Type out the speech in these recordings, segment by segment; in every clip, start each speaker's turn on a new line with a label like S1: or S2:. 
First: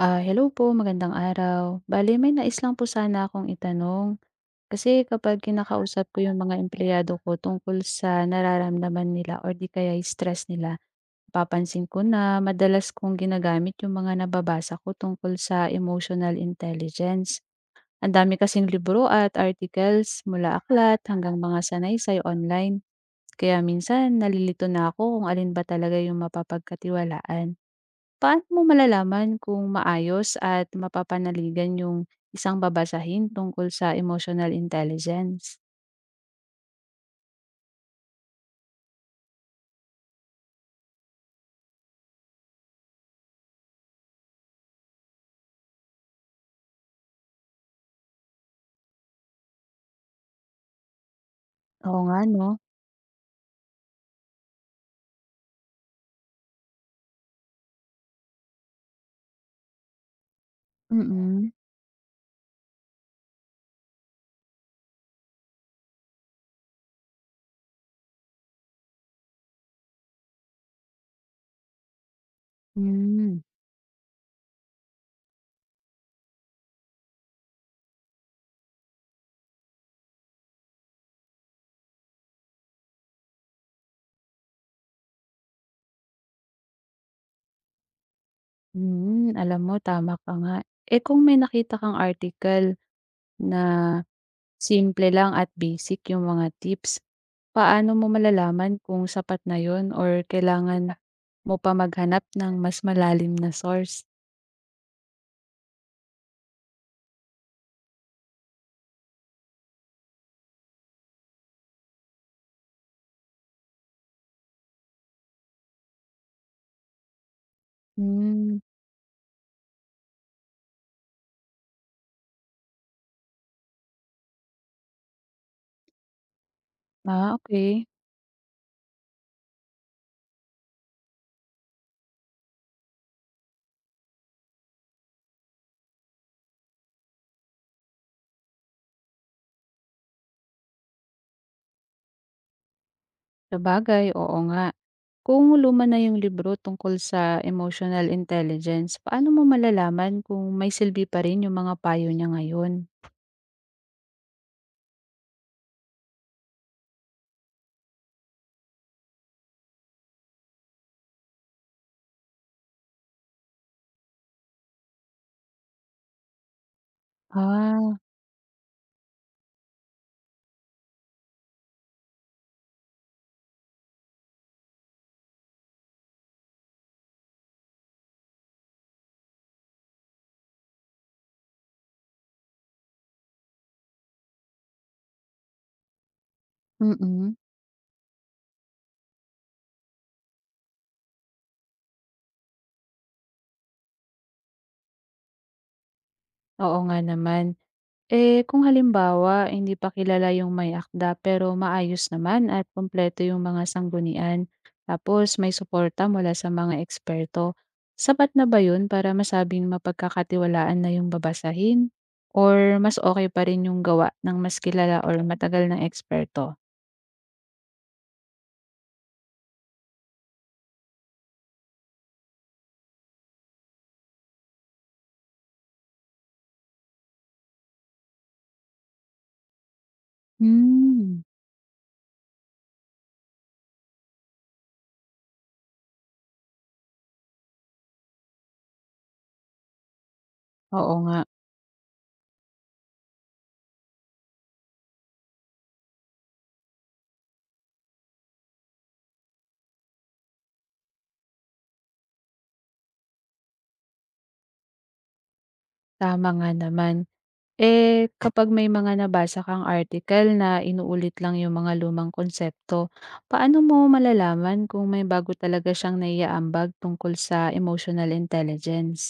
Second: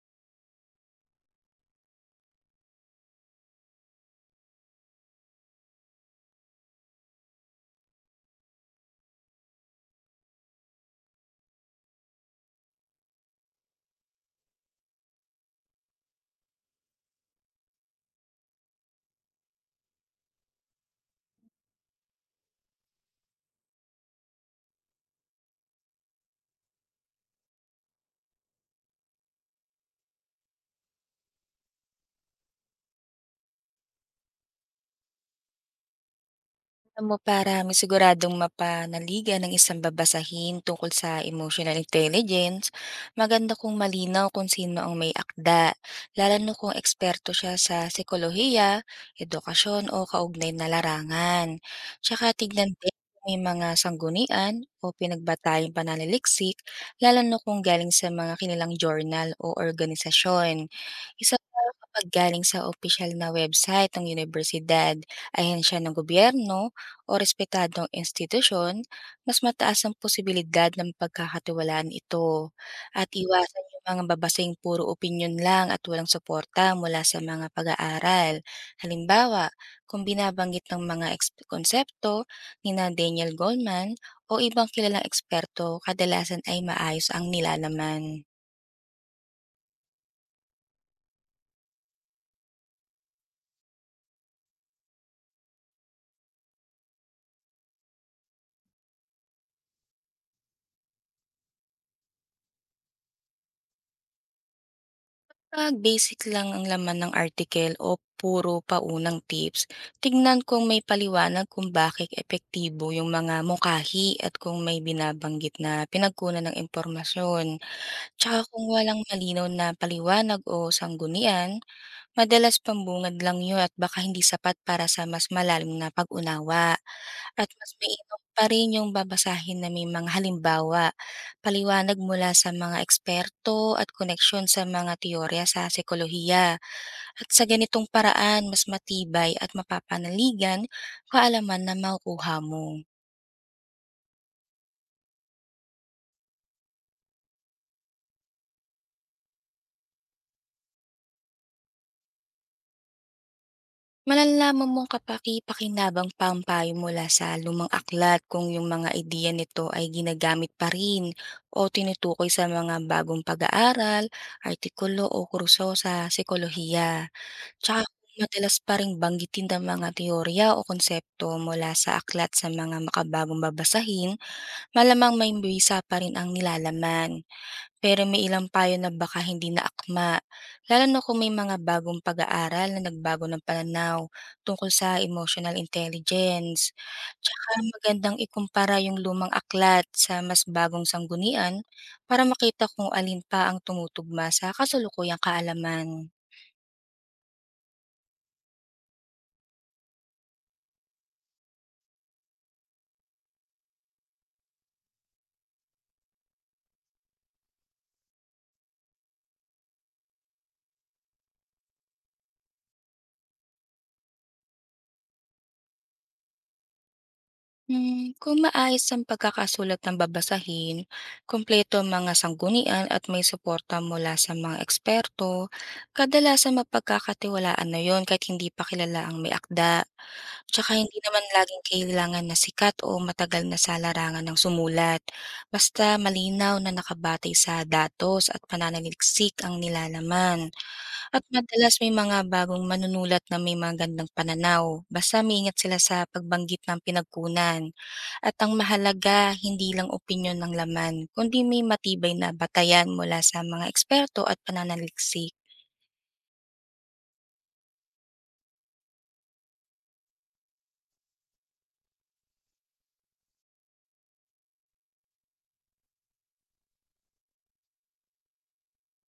S1: Ah, hello po, magandang araw. Bale, may nais lang po sana akong itanong. Kasi kapag kinakausap ko yung mga empleyado ko tungkol sa nararamdaman nila or di kaya yung stress nila, papansin ko na madalas kong ginagamit yung mga nababasa ko tungkol sa emotional intelligence. Ang dami kasing libro at articles mula aklat hanggang mga sanaysay online. Kaya minsan nalilito na ako kung alin ba talaga yung mapapagkatiwalaan. Paano mo malalaman kung maayos at mapapanaligan yung isang babasahin tungkol sa emotional intelligence?
S2: Alam mo, para masiguradong mapanaligan ng isang babasahin tungkol sa emotional intelligence, maganda kung malinaw kung sino ang may akda, lalo na kung eksperto siya sa psikolohiya, edukasyon o kaugnay na larangan.
S1: Oo nga
S2: Tsaka
S1: 'no?
S2: tignan din kung may mga sanggunian o pinagbatayang pananaliksik, lalo na kung galing sa mga kinilang journal o organisasyon. Isa
S1: Mm-mm.
S2: pa, kapag galing sa official na website ng universidad, ahensya ng gobyerno, o respetadong institusyon, mas mataas ang posibilidad ng pagkakatiwalaan ito.
S1: Mm.
S2: At
S1: Hmm.
S2: iwasan yung mga babasing puro opinyon lang at walang suporta mula sa mga pag-aaral. Halimbawa, kung binabanggit ng mga konsepto ni Daniel Goleman o ibang kilalang eksperto, kadalasan ay maayos ang nilalaman.
S1: Alam mo, tama ka nga. Eh, kung may nakita kang article na simple lang at basic yung mga tips, paano mo malalaman kung sapat na yun or kailangan mo pa maghanap ng mas malalim na source?
S2: Pag basic lang ang laman ng article o puro paunang tips, tignan kung may paliwanag kung bakit epektibo yung mga mungkahi at kung may binabanggit na pinagkunan ng impormasyon. Tsaka
S1: Hmm.
S2: kung walang malinaw na paliwanag o sanggunian, madalas pambungad lang yun at baka hindi sapat para sa mas malalim na pag-unawa.
S1: Ah,
S2: At mas
S1: okey.
S2: mainam pa rin yung babasahin na may mga halimbawa, paliwanag mula sa mga eksperto at koneksyon sa mga teorya sa psikolohiya. At sa ganitong paraan, mas matibay at mapapanaligan kaalaman na makukuha mo.
S1: Sabagay, oo nga. Kung luma na yung libro tungkol sa emotional intelligence, paano mo malalaman kung may silbi pa rin yung mga payo niya ngayon?
S2: Malalaman mong kapaki-pakinabang pa ang payo mula sa lumang aklat kung yung mga ideya nito ay ginagamit pa rin o tinutukoy sa mga bagong pag-aaral, artikulo o kurso sa psikolohiya. Tsaka
S1: Ah,
S2: kung madalas pa rin banggitin ng mga teorya o konsepto mula sa aklat sa mga makabagong babasahin, malamang may buwisa pa rin ang nilalaman, pero may ilang payo na baka hindi na akma, lalo na kung may mga bagong pag-aaral na nagbago ng pananaw tungkol sa emotional intelligence.
S1: mm.
S2: Tsaka magandang ikumpara yung lumang aklat sa mas bagong sanggunian para makita kung alin pa ang tumutugma sa kasalukuyang kaalaman.
S1: Oo nga naman. Eh, kung halimbawa, hindi pa kilala yung may akda pero maayos naman at kumpleto yung mga sanggunian, tapos may suporta mula sa mga eksperto, sapat na ba yun para masabing mapagkakatiwalaan na yung babasahin? Or mas okay pa rin yung gawa ng mas kilala or matagal ng eksperto?
S2: Kung maayos ang pagkakasulat ng babasahin, kumpleto ang mga sanggunian at may suporta mula sa mga eksperto, kadalasan mapagkakatiwalaan na yon kahit hindi pa kilala ang may akda. Tsaka hindi
S1: Hmm,
S2: naman laging kailangan na sikat o matagal na sa larangan ng sumulat, basta malinaw na nakabatay sa datos at pananaliksik ang nilalaman.
S1: oo nga,
S2: At madalas may mga bagong manunulat na may magandang pananaw, basta maingat sila sa pagbanggit ng pinagkunan. At ang mahalaga, hindi lang opinyon ng laman, kundi may matibay na batayan mula sa mga eksperto at pananaliksik.
S1: tama nga naman. Eh, kapag may mga nabasa kang article na inuulit lang yung mga lumang konsepto, paano mo malalaman kung may bago talaga siyang naiaambag tungkol sa emotional intelligence?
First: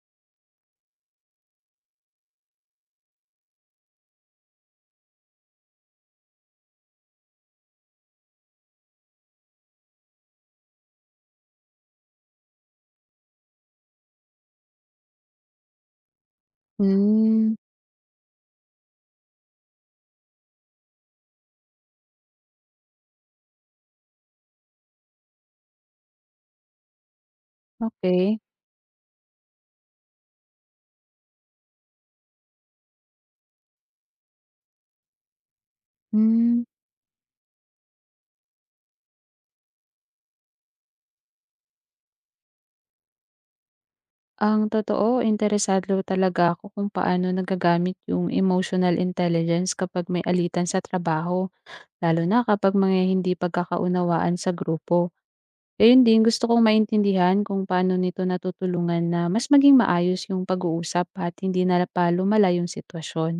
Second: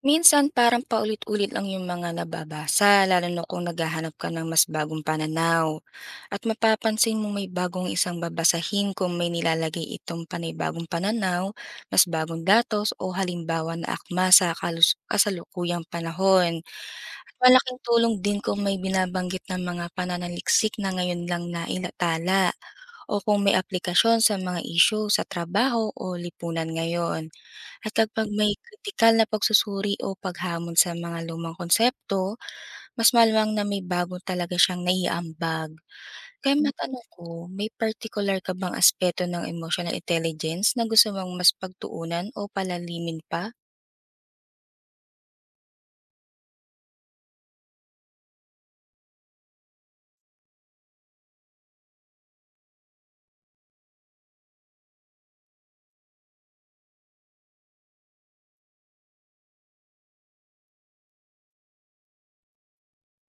S2: Minsan parang paulit-ulit lang yung mga nababasa, lalo na kung naghahanap ka ng mas bagong pananaw. At mapapansin mo may bagong isang babasahin kung may nilalagay itong panibagong pananaw, mas bagong datos o halimbawa na akma sa kasalukuyang panahon.
S1: Hmm,
S2: Malaking tulong din kung may binabanggit ng mga pananaliksik na ngayon lang na ilatala o kung may aplikasyon sa mga isyu sa trabaho o lipunan ngayon. At kapag
S1: okay.
S2: may kritikal na pagsusuri o paghamon sa mga lumang konsepto, mas malamang na may bago talaga siyang naiambag. Kaya
S1: Hmm,
S2: Matanong ko, may particular ka bang aspeto ng emotional intelligence na gusto mong mas pagtuunan o palalimin pa?
S1: ang totoo interesado talaga ako kung paano nagagamit yung emotional intelligence kapag may alitan sa trabaho, lalo na kapag mga hindi pagkakaunawaan sa grupo. Ayun din, gusto kong maintindihan kung paano nito natutulungan na mas maging maayos yung pag-uusap at hindi na pa lumala yung sitwasyon.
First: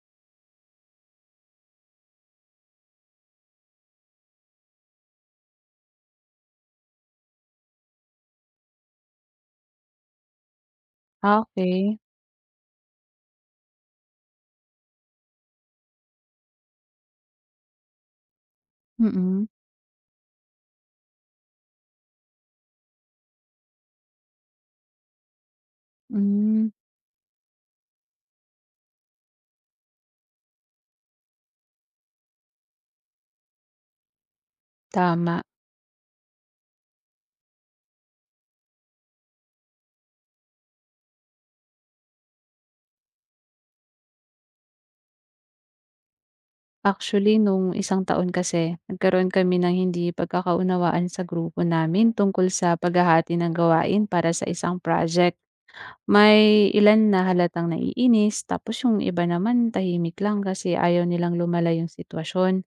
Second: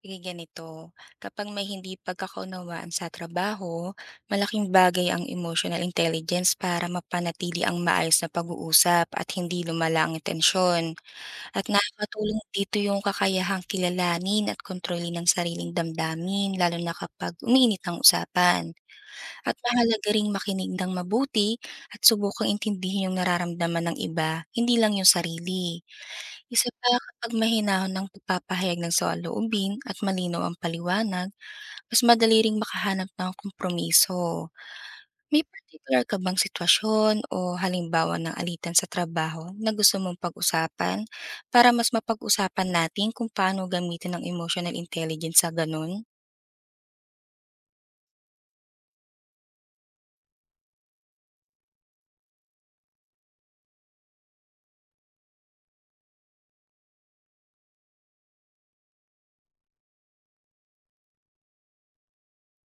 S2: Sige, ganito, kapag may hindi pagkakaunawaan sa trabaho, malaking bagay ang emotional intelligence para mapanatili ang maayos na pag-uusap at hindi lumala ang tensyon.
S1: Ah,
S2: At
S1: okey.
S2: nakakatulong dito yung kakayahang kilalanin at kontrolin ng sariling damdamin, lalo na kapag umiinit ang usapan.
S1: Mm.
S2: At mahalaga ring makinig ng mabuti at subukang intindihin yung nararamdaman ng iba, hindi lang yung sarili. Isa
S1: Hmm,
S2: pa, kapag mahinahon ng pagpapahayag ng saloobin at malinaw ang paliwanag, mas madali ring makahanap ng kompromiso.
S1: tama.
S2: May particular ka bang sitwasyon o halimbawa ng alitan sa trabaho na gusto mong pag-usapan para mas mapag-usapan natin kung paano gamitin ang emotional intelligence sa ganun?
S1: Actually, nung isang taon kasi, nagkaroon kami ng hindi pagkakaunawaan sa grupo namin tungkol sa paghahati ng gawain para sa isang project. May ilan na halatang naiinis, tapos yung iba naman tahimik lang kasi ayaw nilang lumala yung sitwasyon.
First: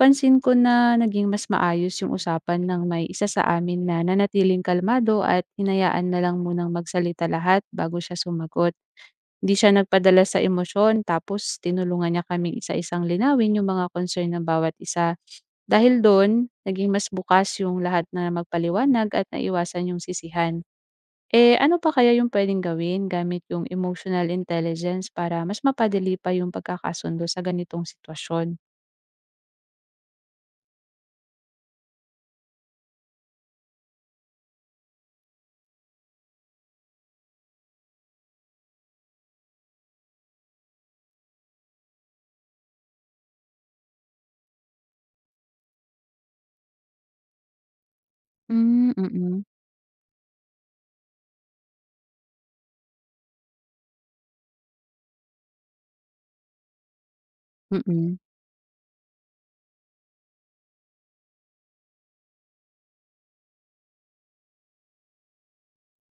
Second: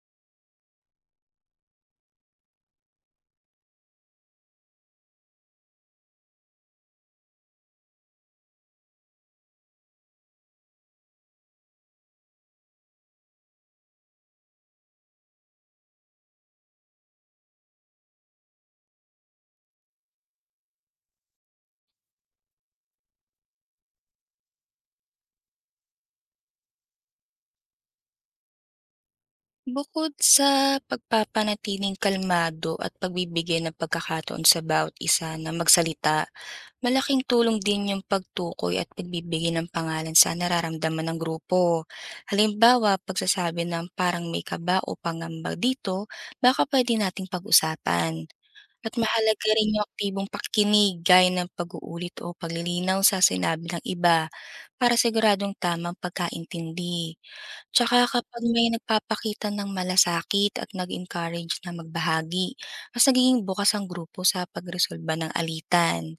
S1: Pansin ko na naging mas maayos yung usapan ng may isa sa amin na nanatiling kalmado at hinayaan na lang munang magsalita lahat bago siya sumagot. Hindi siya nagpadala sa emosyon tapos tinulungan niya kaming isa-isang linawin yung mga concern ng bawat isa. Dahil doon, naging mas bukas yung lahat na magpaliwanag at naiwasan yung sisihan. Eh ano pa kaya yung pwedeng gawin gamit yung emotional intelligence para mas mapadali pa yung pagkakasundo sa ganitong sitwasyon?
S2: Bukod sa pagpapanatiling kalmado at pagbibigay ng pagkakataon sa bawat isa na magsalita, malaking tulong din yung pagtukoy at pagbibigay ng pangalan sa nararamdaman ng grupo. Halimbawa, pagsasabi ng parang may kaba o pangamba dito, baka pwede nating pag-usapan.
S1: Hmm,
S2: At
S1: mm.
S2: mahalaga rin yung aktibong pakikinig gaya ng pag-uulit o paglilinaw sa sinabi ng iba para siguradong tamang pagkaintindi.
S1: Mm.
S2: Tsaka
S1: Mm.
S2: kapag may nagpapakita ng malasakit at nag-encourage na magbahagi, mas nagiging bukas ang grupo sa pagresolba ng alitan.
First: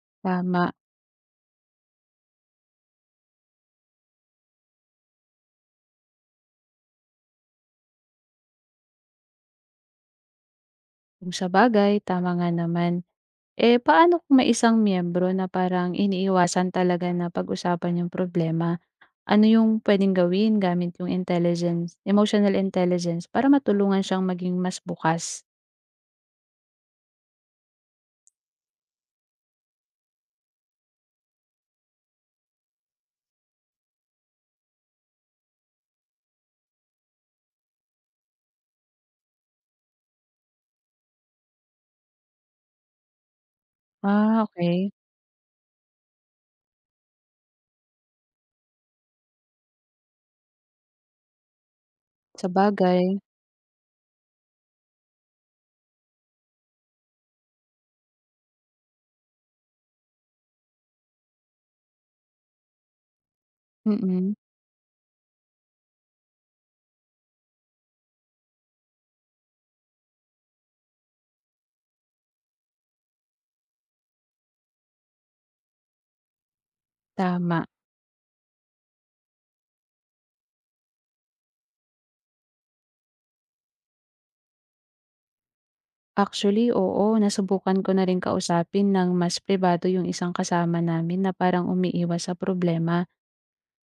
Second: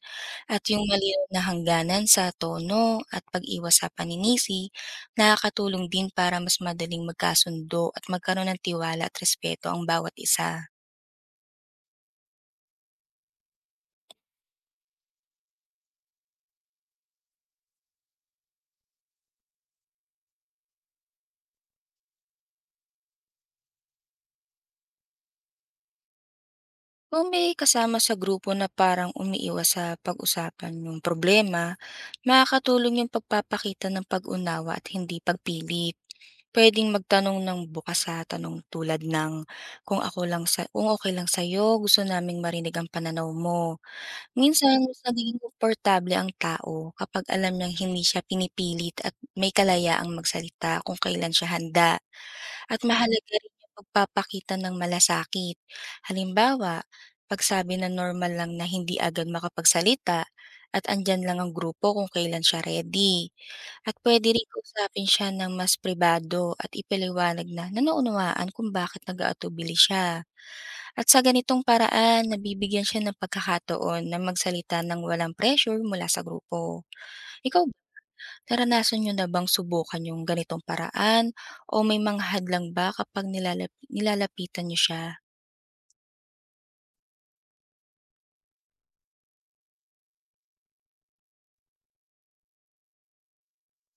S2: At
S1: Tama.
S2: yung malinaw na hangganan sa tono at pag-iwas sa paninisi, nakakatulong din para mas madaling magkasundo at magkaroon ng tiwala at respeto ang bawat isa.
S1: Kung sabagay, tama nga naman. Eh, paano kung may isang miyembro na parang iniiwasan talaga na pag-usapan yung problema? Ano yung pwedeng gawin gamit yung emotional intelligence para matulungan siyang maging mas bukas?
S2: Kung may kasama sa grupo na parang umiiwas sa pag-usapan yung problema, makakatulong yung pagpapakita ng pag-unawa at hindi pagpilit. Pwedeng magtanong ng bukas sa tanong tulad ng kung ako lang sa kung okay lang sa'yo, gusto naming marinig ang pananaw mo.
S1: Ah, okay
S2: Minsan,
S1: okey.
S2: mas nagiging komportable ang tao kapag alam niyang hindi siya pinipilit at may kalayaang magsalita kung kailan siya handa. At
S1: Sabagay,
S2: mahalaga rin yung pagpapakita ng malasakit. Halimbawa, pagsabi na normal lang na hindi agad makapagsalita at andyan lang ang grupo kung kailan siya ready. At
S1: mm,
S2: pwede rin kausapin siya ng mas pribado at ipaliwanag na nanaunuaan kung bakit nag-aatubili siya. At sa ganitong paraan, nabibigyan siya ng pagkakataon na magsalita ng walang pressure mula sa grupo. Ikaw
S1: tama.
S2: ba, naranasan niyo na bang subukan yung ganitong paraan o may mga hadlang ba kapag nilalapitan niyo siya?
S1: Actually, oo, nasubukan ko na rin kausapin ng mas pribado yung isang kasama namin na parang umiiwas sa problema.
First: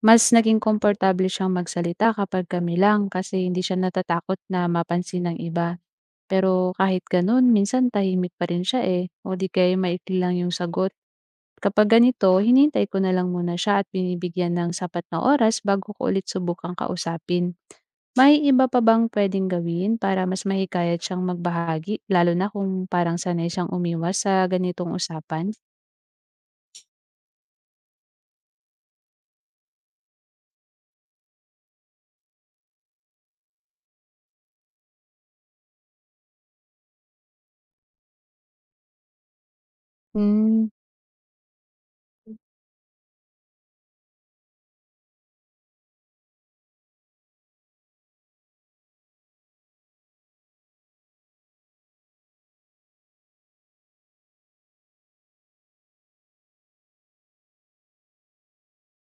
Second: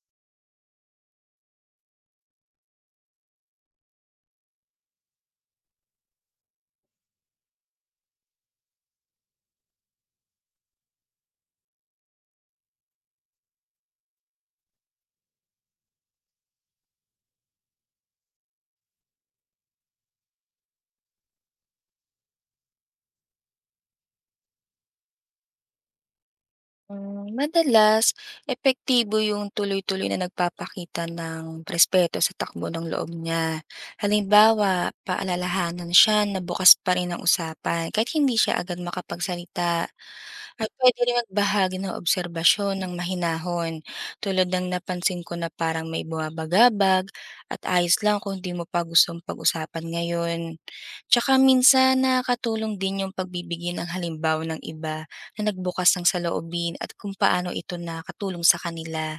S1: Mas naging komportable siyang magsalita kapag kami lang kasi hindi siya natatakot na mapansin ng iba. Pero kahit ganun, minsan tahimik pa rin siya eh, o di kaya maikli lang yung sagot. Kapag ganito, hinintay ko na lang muna siya at binibigyan ng sapat na oras bago ko ulit subukang kausapin. May iba pa bang pwedeng gawin para mas mahikayat siyang magbahagi, lalo na kung parang sanay siyang umiwas sa ganitong usapan?
S2: Madalas epektibo yung tuloy-tuloy na nagpapakita ng respeto sa takbo ng loob niya. Halimbawa, paalalahanan siya na bukas pa rin ang usapan kahit hindi siya agad makapagsalita.
S1: Hmm,
S2: At pwede rin magbahagi ng obserbasyon ng mahinahon tulad ng napansin ko na parang may bumabagabag at ayos lang kung di mo pa gustong pag-usapan ngayon. Tsaka minsan nakakatulong din yung pagbibigay ng halimbawa ng iba na nagbukas ng saloobin at kung paano ito nakatulong sa kanila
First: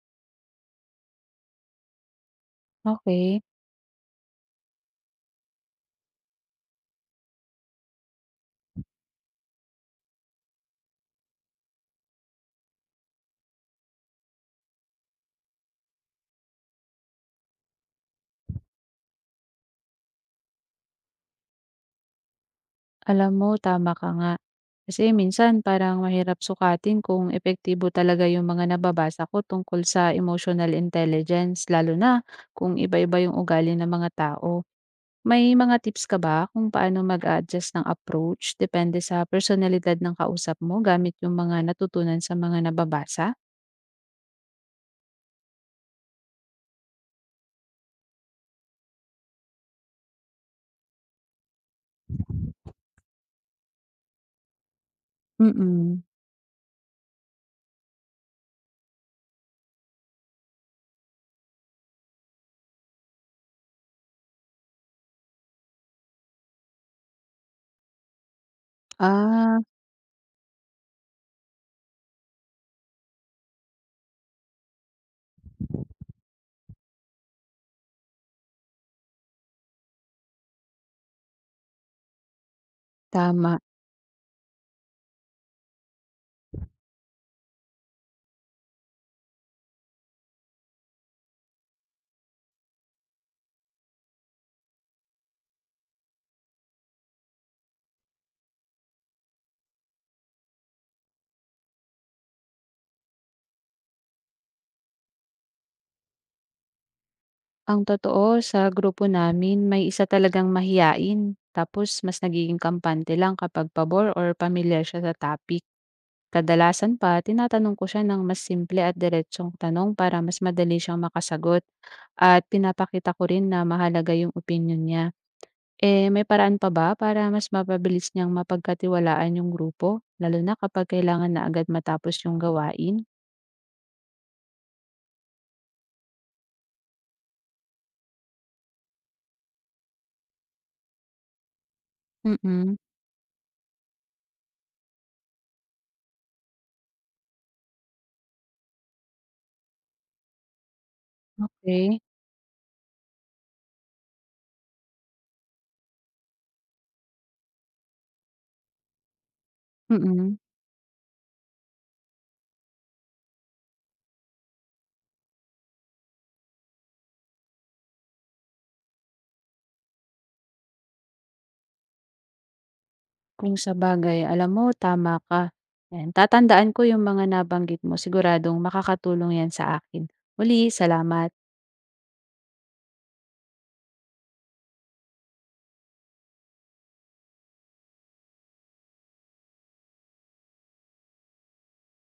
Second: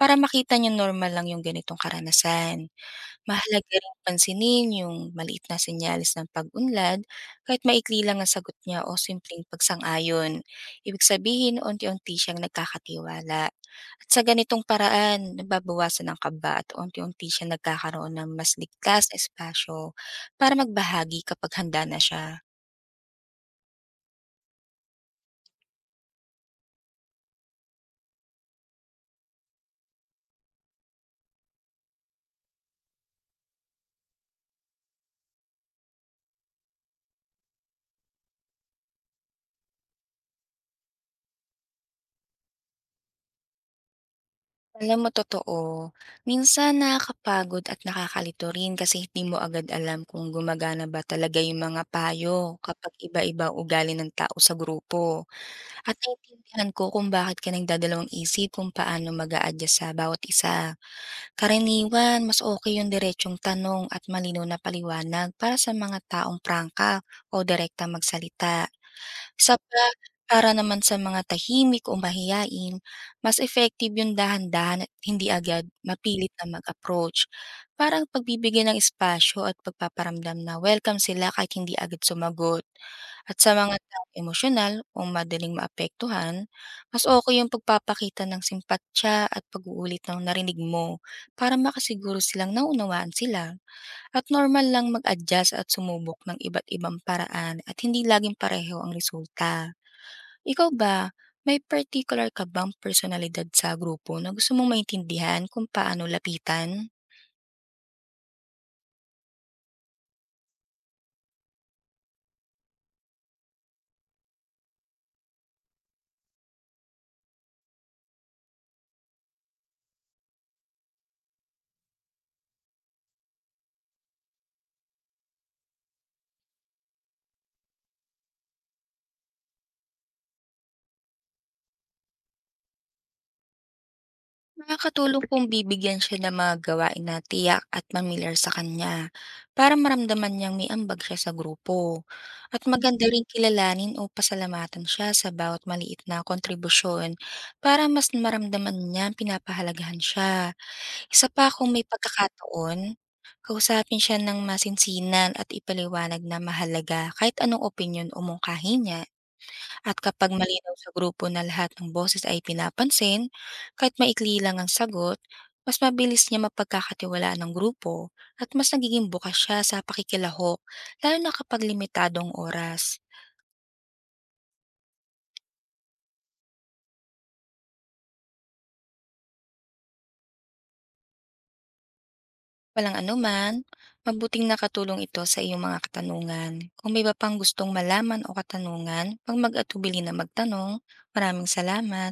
S2: para makita niyang normal lang yung ganitong karanasan.
S1: okay.
S2: Mahalaga rin pansinin yung maliit na senyales ng pag-unlad kahit maikli lang ang sagot niya o simpleng pagsang-ayon. Ibig sabihin, unti-unti siyang nagkakatiwala. At sa ganitong paraan, nababawasan ang kaba at unti-unti siya nagkakaroon ng mas ligtas na espasyo para magbahagi kapag handa na siya.
S1: Alam mo, tama ka nga. Kasi minsan parang mahirap sukatin kung epektibo talaga yung mga nababasa ko tungkol sa emotional intelligence, lalo na kung iba-iba yung ugali ng mga tao. May mga tips ka ba kung paano mag-adjust ng approach depende sa personalidad ng kausap mo gamit yung mga natutunan sa mga nababasa?
S2: Alam mo, totoo. Minsan nakakapagod at nakakalito rin kasi hindi mo agad alam kung gumagana ba talaga yung mga payo kapag iba-iba ang ugali ng tao sa grupo. At
S1: Mm.
S2: naiintindihan ko kung bakit ka nagdadalawang isip kung paano mag adjust sa bawat isa. Karaniwan, mas okay yung diretsong tanong at malinaw na paliwanag para sa mga taong prangka o direkta magsalita.
S1: Ah,
S2: Saka para naman sa mga tahimik o mahiyain, mas effective yung dahan-dahan at hindi agad mapilit na mag-approach. Parang pagbibigay ng espasyo at pagpaparamdam na welcome sila kahit hindi agad sumagot. At sa
S1: tama.
S2: mga taong emosyonal o madaling maapektuhan, mas okay yung pagpapakita ng simpatya at pag-uulit ng narinig mo para makasiguro silang naunawaan sila. At normal lang mag-adjust at sumubok ng iba't ibang paraan at hindi laging pareho ang resulta. Ikaw ba, may particular ka bang personalidad sa grupo na gusto mong maintindihan kung paano lapitan?
S1: Ang totoo sa grupo namin may isa talagang mahiyain, tapos mas nagiging kampante lang kapag pabor or pamilyar siya sa topic. Kadalasan pa, tinatanong ko siya ng mas simple at diretsong tanong para mas madali siyang makasagot at pinapakita ko rin na mahalaga yung opinyon niya. Eh, may paraan pa ba para mas mapabilis niyang mapagkatiwalaan yung grupo, lalo na kapag kailangan na agad matapos yung gawain?
S2: Nakakatulong kung bibigyan siya ng mga gawain na tiyak at familiar sa kanya para maramdaman niyang may ambag siya sa grupo. At
S1: Mm-mm.
S2: maganda rin kilalanin o pasalamatan siya sa bawat maliit na kontribusyon para mas maramdaman niya pinapahalagahan siya. Isa pa, kung may
S1: Okay.
S2: pagkakataon, kausapin siya ng masinsinan at ipaliwanag na mahalaga kahit anong opinyon o mungkahi niya. At kapag
S1: Mm-mm.
S2: malinaw sa grupo na lahat ng boses ay pinapansin, kahit maikli lang ang sagot, mas mabilis niya mapagkakatiwalaan ng grupo at mas nagiging bukas siya sa pakikilahok, lalo na kapag limitadong oras.
S1: Kung sabagay, alam mo tama ka. 'Yan, tatandaan ko yung mga nabanggit mo, siguradong makakatulong 'yan sa akin. Muli, salamat.
S2: Walang anuman, mabuting nakatulong ito sa iyong mga katanungan. Kung may iba pang gustong malaman o katanungan, pag mag-atubili na magtanong, maraming salamat.